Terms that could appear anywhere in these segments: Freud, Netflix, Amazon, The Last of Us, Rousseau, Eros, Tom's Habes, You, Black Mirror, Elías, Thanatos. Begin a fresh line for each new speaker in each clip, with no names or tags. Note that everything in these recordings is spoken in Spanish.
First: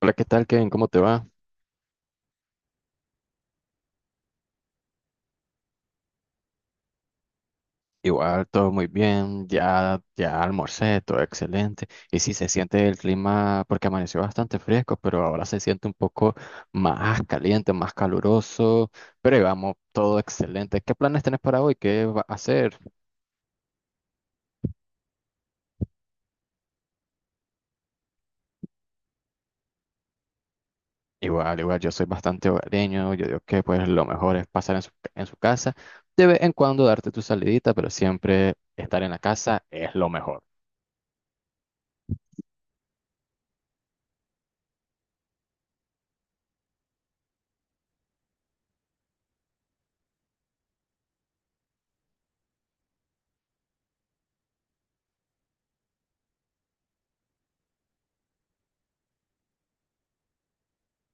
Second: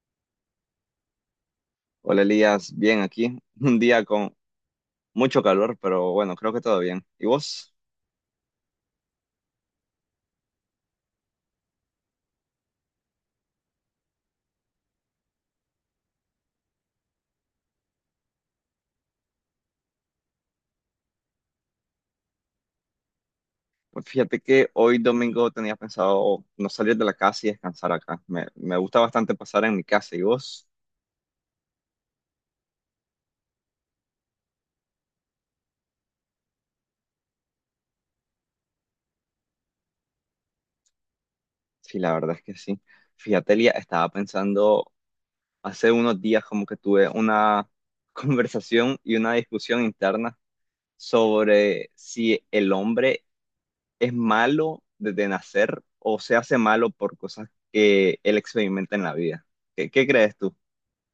Hola, ¿qué tal, Kevin? ¿Cómo te va?
Hola Elías, bien aquí. Un día con mucho calor, pero bueno, creo que todo bien. ¿Y vos?
Igual, todo muy bien, ya almorcé, todo excelente. Y sí, se siente el clima, porque amaneció bastante fresco, pero ahora se siente un poco más caliente, más caluroso, pero vamos, todo excelente. ¿Qué planes tenés para hoy? ¿Qué vas a hacer?
Pues fíjate que hoy domingo tenía pensado no salir de la casa y descansar acá. Me gusta bastante pasar en mi casa. ¿Y vos?
Igual, igual, yo soy bastante hogareño, yo digo que pues lo mejor es pasar en su casa, de vez en cuando darte tu salidita, pero siempre estar en la casa es lo mejor.
Sí, la verdad es que sí. Fíjate, Elías, estaba pensando hace unos días como que tuve una conversación y una discusión interna sobre si el hombre es malo desde nacer o se hace malo por cosas que él experimenta en la vida. ¿Qué crees tú?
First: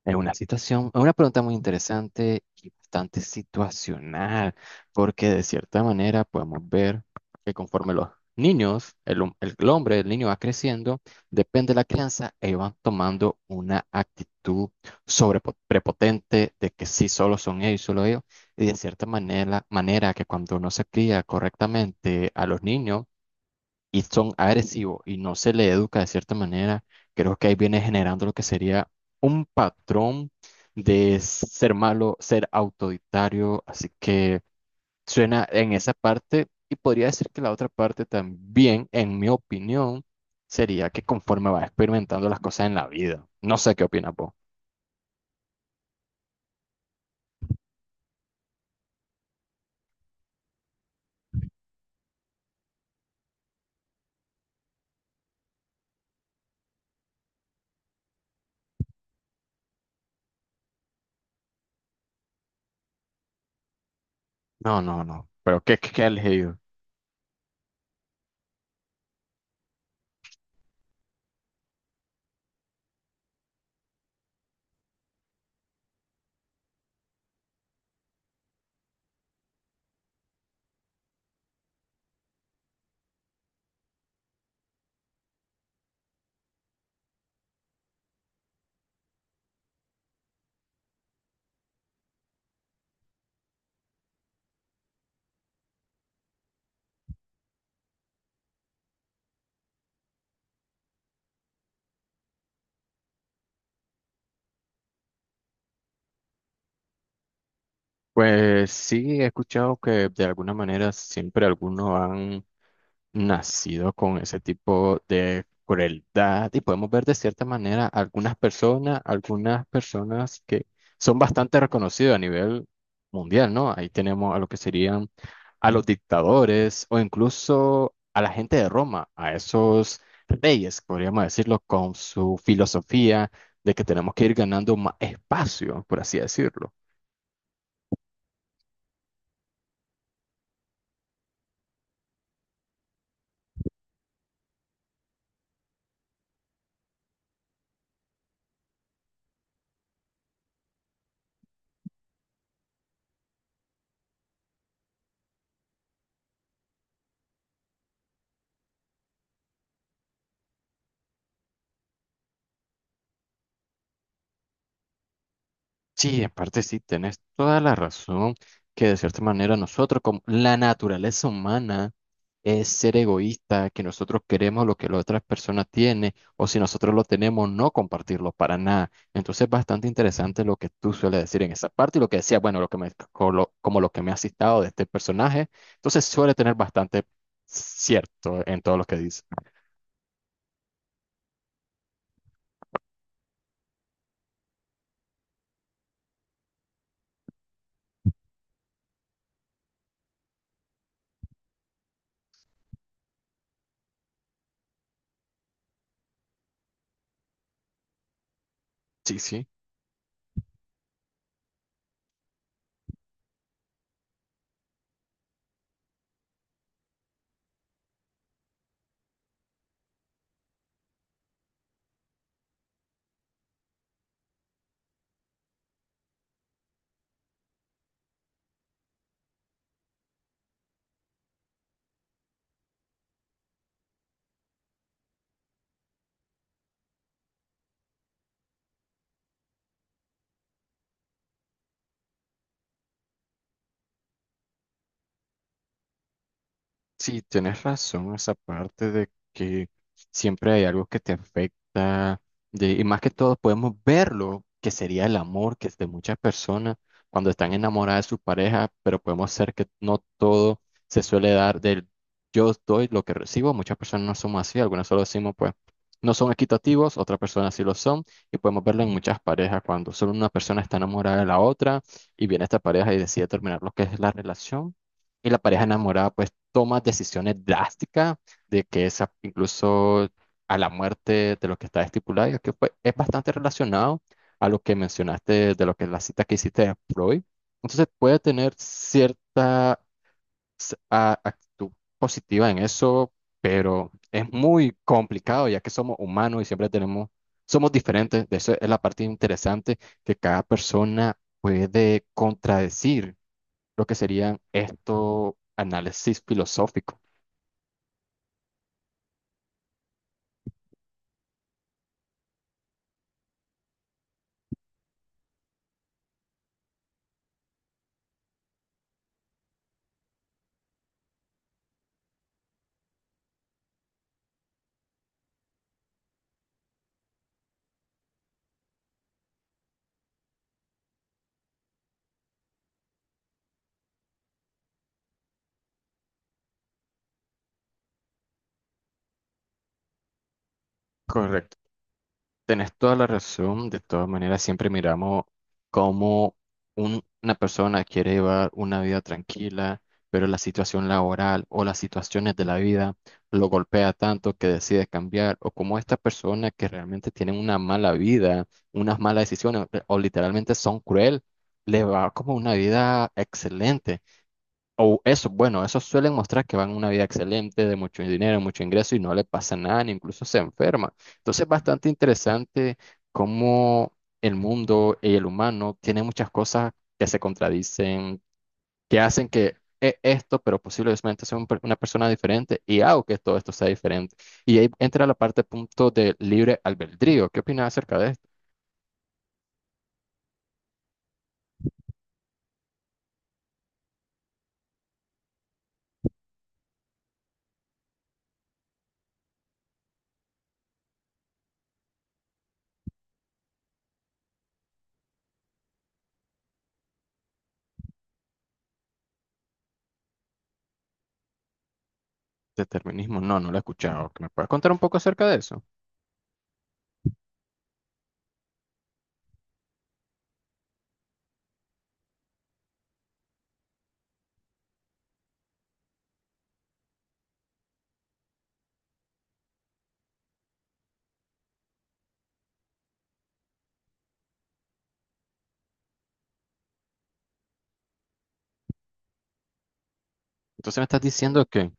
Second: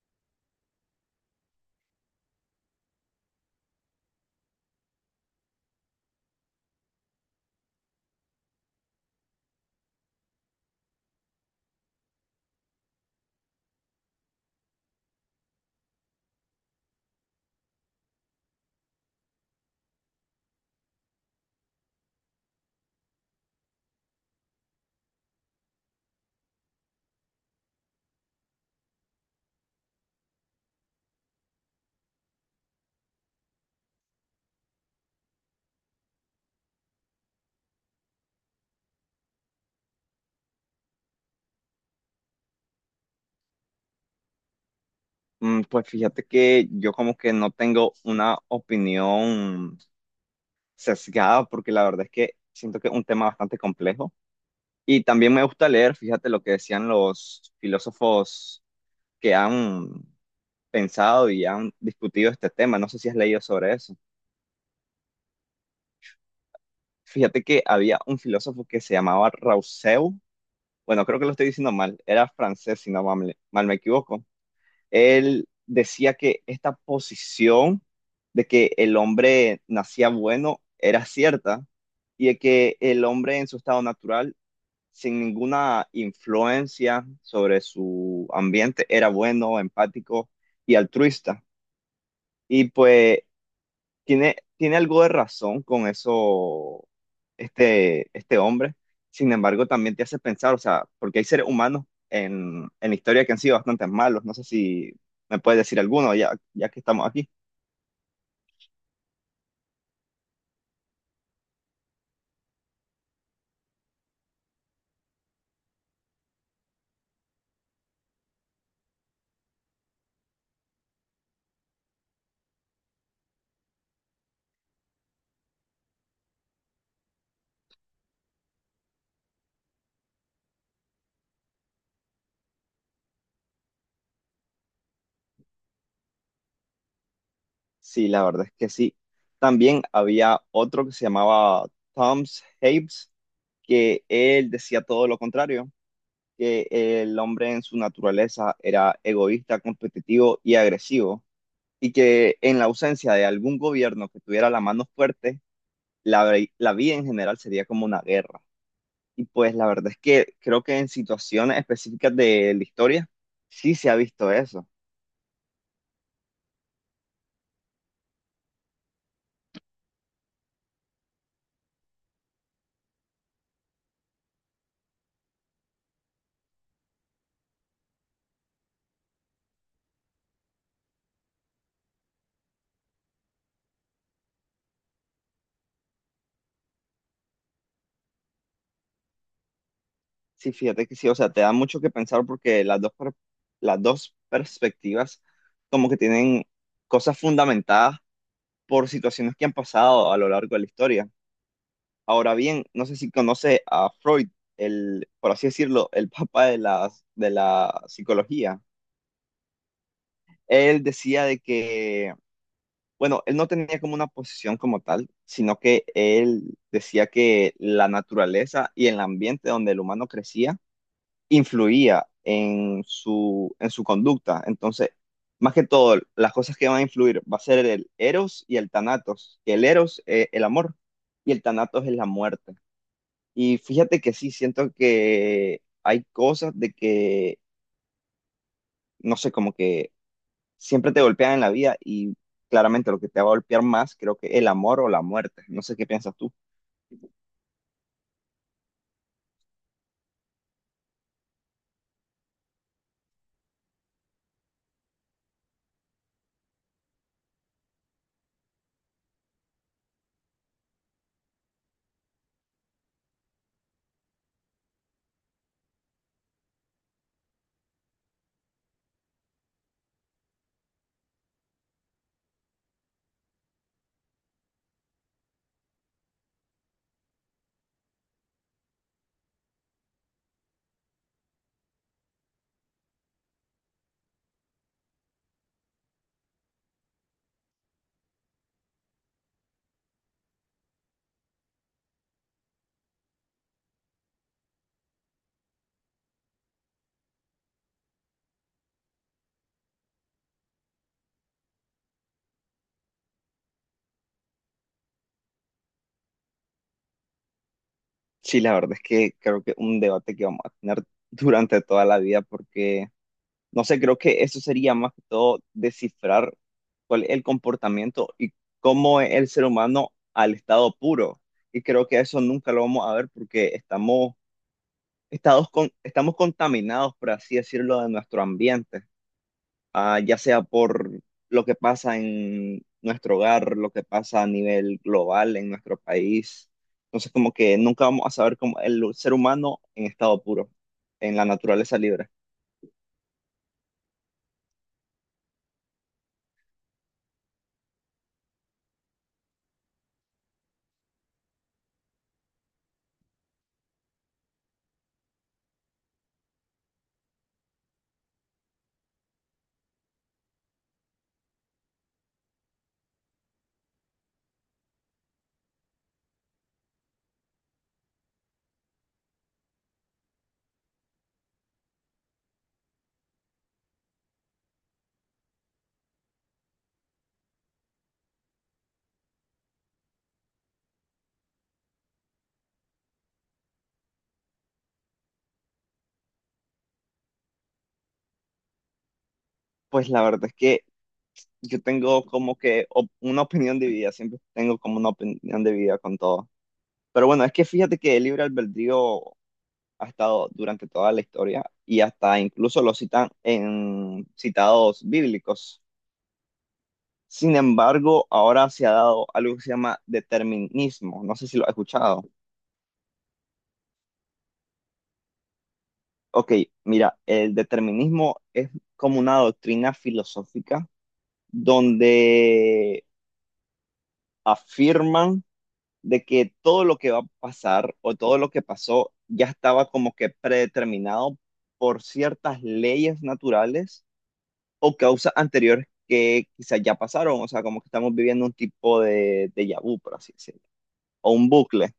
Es una situación, es una pregunta muy interesante y bastante situacional, porque de cierta manera podemos ver que conforme los niños, el hombre, el niño va creciendo, depende de la crianza, ellos van tomando una actitud sobre prepotente de que sí, solo son ellos, solo ellos, y de cierta manera que cuando no se cría correctamente a los niños, y son agresivos y no se le educa de cierta manera, creo que ahí viene generando lo que sería un patrón de ser malo, ser autoritario, así que suena en esa parte y podría decir que la otra parte también, en mi opinión, sería que conforme vas experimentando las cosas en la vida, no sé qué opinas vos.
Mm, pues fíjate que yo como que no tengo una opinión sesgada porque la verdad es que siento que es un tema bastante complejo y también me gusta leer, fíjate lo que decían los filósofos que han pensado y han discutido este tema, no sé si has leído sobre eso.
No, no, no, pero ¿qué has elegido?
Fíjate que había un filósofo que se llamaba Rousseau, bueno, creo que lo estoy diciendo mal, era francés si no mal me equivoco. Él decía que esta posición de que el hombre nacía bueno era cierta y de que el hombre en su estado natural, sin ninguna influencia sobre su ambiente, era bueno, empático y altruista. Y pues tiene algo de razón con eso este hombre. Sin embargo, también te hace pensar, o sea, porque hay seres humanos en la historia que han sido bastante malos. No sé si me puedes decir alguno ya, ya que estamos aquí.
Pues sí, he escuchado que de alguna manera siempre algunos han nacido con ese tipo de crueldad y podemos ver de cierta manera algunas personas que son bastante reconocidas a nivel mundial, ¿no? Ahí tenemos a lo que serían a los dictadores o incluso a la gente de Roma, a esos reyes, podríamos decirlo, con su filosofía de que tenemos que ir ganando más espacio, por así decirlo.
Sí, la verdad es que sí. También había otro que se llamaba Tom's Habes, que él decía todo lo contrario, que el hombre en su naturaleza era egoísta, competitivo y agresivo y que en la ausencia de algún gobierno que tuviera la mano fuerte, la, la vida en general sería como una guerra. Y pues la verdad es que creo que en situaciones específicas de la historia sí se ha visto eso.
Sí, en parte sí, tenés toda la razón que de cierta manera nosotros, como la naturaleza humana, es ser egoísta, que nosotros queremos lo que la otra persona tiene, o si nosotros lo tenemos, no compartirlo para nada. Entonces, es bastante interesante lo que tú sueles decir en esa parte y lo que decía, bueno, lo que me, co- lo- como lo que me has citado de este personaje. Entonces, suele tener bastante cierto en todo lo que dice.
Sí, fíjate que sí, o sea, te da mucho que pensar porque las dos perspectivas como que tienen cosas fundamentadas por situaciones que han pasado a lo largo de la historia. Ahora bien, no sé si conoce a Freud, el, por así decirlo, el papá de la psicología.
Sí, sí.
Él decía de que, bueno, él no tenía como una posición como tal, sino que él decía que la naturaleza y el ambiente donde el humano crecía influía en en su conducta. Entonces, más que todo, las cosas que van a influir va a ser el Eros y el Thanatos, que el Eros es el amor y el Thanatos es la muerte. Y fíjate que sí, siento que hay cosas de que, no sé, como que siempre te golpean en la vida y claramente lo que te va a golpear más, creo que el amor o la muerte. No sé qué piensas tú.
Sí, tienes razón, esa parte de que siempre hay algo que te afecta, de, y más que todo podemos verlo, que sería el amor, que es de muchas personas cuando están enamoradas de su pareja, pero podemos ser que no todo se suele dar del yo doy lo que recibo, muchas personas no somos así, algunas solo decimos pues no son equitativos, otras personas sí lo son, y podemos verlo en muchas parejas cuando solo una persona está enamorada de la otra y viene esta pareja y decide terminar lo que es la relación. Y la pareja enamorada pues tomas decisiones drásticas de que esa incluso a la muerte de lo que está estipulado, y es que pues, es bastante relacionado a lo que mencionaste de lo que la cita que hiciste de Freud. Entonces puede tener cierta actitud positiva en eso, pero es muy complicado ya que somos humanos y siempre tenemos, somos diferentes. De eso es la parte interesante que cada persona puede contradecir lo que serían estos análisis filosóficos.
Sí, la verdad es que creo que un debate que vamos a tener durante toda la vida porque, no sé, creo que eso sería más que todo descifrar cuál es el comportamiento y cómo es el ser humano al estado puro. Y creo que eso nunca lo vamos a ver porque estamos contaminados, por así decirlo, de nuestro ambiente, ya sea por lo que pasa en nuestro hogar, lo que pasa a nivel global en nuestro país. Entonces, como que nunca vamos a saber cómo el ser humano en estado puro, en la
Correcto.
naturaleza libre.
Tenés toda la razón. De todas maneras, siempre miramos cómo una persona quiere llevar una vida tranquila, pero la situación laboral o las situaciones de la vida lo golpea tanto que decide cambiar, o como esta persona que realmente tiene una mala vida, unas malas decisiones, o literalmente son cruel, le va como una vida excelente. O eso, bueno, esos suelen mostrar que van una vida excelente, de mucho dinero, mucho ingreso y no le pasa nada, ni incluso se enferma. Entonces es bastante interesante cómo el mundo y el humano tiene muchas cosas que se contradicen, que hacen que esto, pero posiblemente sea una persona diferente y hago que todo esto sea diferente. Y ahí entra la parte punto de libre albedrío. ¿Qué opinas acerca de esto?
Pues la verdad es que yo tengo como que una opinión dividida, siempre tengo como una opinión dividida con todo. Pero bueno, es que fíjate que el libre albedrío ha estado durante toda la historia y hasta incluso lo citan en citados bíblicos. Sin embargo, ahora se ha dado algo que se llama determinismo. No sé si lo has escuchado.
Determinismo, no, no lo he escuchado. ¿Me puedes contar un poco acerca de eso?
Ok, mira, el determinismo es como una doctrina filosófica donde afirman de que todo lo que va a pasar o todo lo que pasó ya estaba como que predeterminado por ciertas leyes naturales o causas anteriores que quizás ya pasaron, o sea, como que estamos viviendo un tipo de déjà vu, por así decirlo,
Entonces me estás
o un
diciendo que, me
bucle.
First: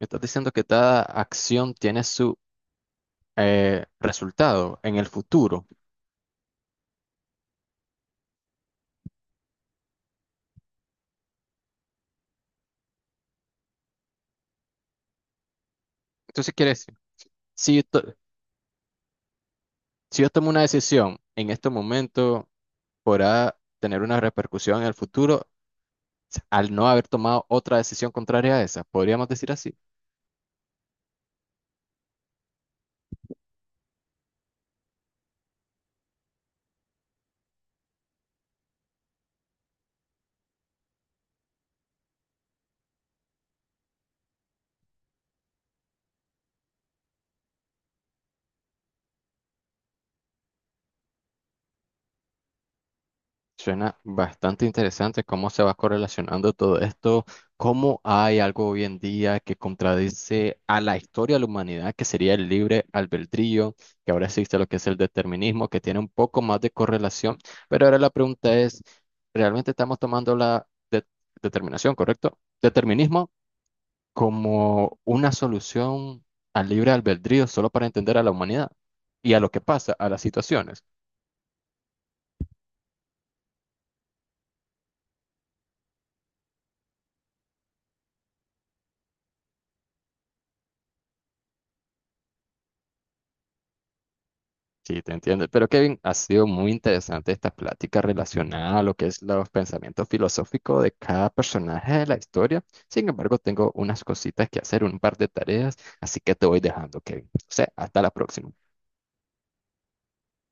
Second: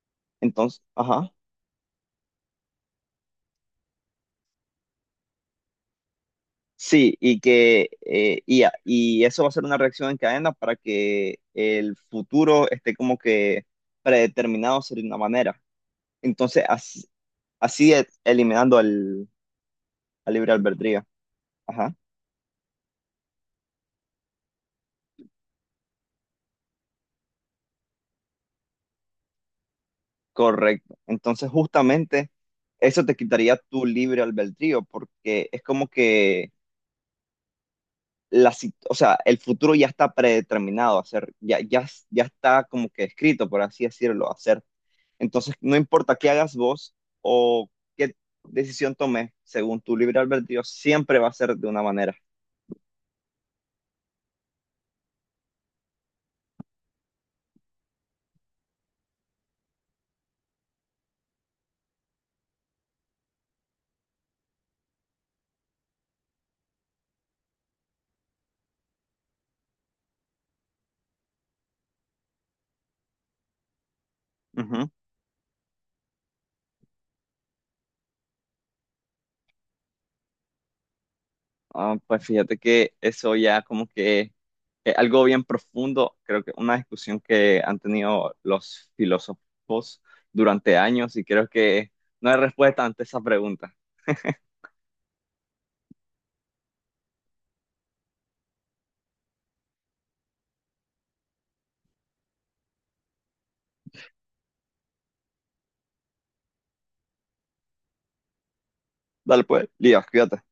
estás diciendo que
Entonces,
cada
ajá,
acción tiene su resultado en el futuro.
sí, y que y eso va a ser una reacción en cadena para que el futuro esté como que predeterminado de una manera.
Entonces
Entonces,
quiere decir,
así,
si yo, to-
eliminando
si yo
al
tomo
libre
una
albedrío.
decisión en este
Ajá,
momento, podrá tener una repercusión en el futuro al no haber tomado otra decisión contraria a esa. ¿Podríamos decir así?
correcto. Entonces, justamente eso te quitaría tu libre albedrío, porque es como que o sea, el futuro ya está predeterminado a ser, ya, ya, ya está como que escrito, por así decirlo, a ser. Entonces, no importa qué hagas vos o qué decisión tomes, según tu libre albedrío, siempre va a ser de una manera.
Suena bastante interesante cómo se va correlacionando todo esto, cómo hay algo hoy en día que contradice a la historia de la humanidad, que sería el libre albedrío, que ahora existe lo que es el determinismo, que tiene un poco más de correlación, pero ahora la pregunta es, ¿realmente estamos tomando determinación, correcto? Determinismo
Ujú.
como una solución al libre albedrío solo para entender a la humanidad y a lo que pasa, a las situaciones.
Ah, pues fíjate que eso ya como que es algo bien profundo, creo que una discusión que han tenido los filósofos durante años y creo que no hay respuesta ante esa pregunta.
Sí, te entiendo. Pero Kevin, ha sido muy interesante esta plática relacionada a lo que es los pensamientos filosóficos de cada personaje de la historia. Sin embargo, tengo unas cositas que hacer, un par de tareas, así que te voy dejando, Kevin. O sea, hasta la próxima.
Dale pues, Lías, cuídate.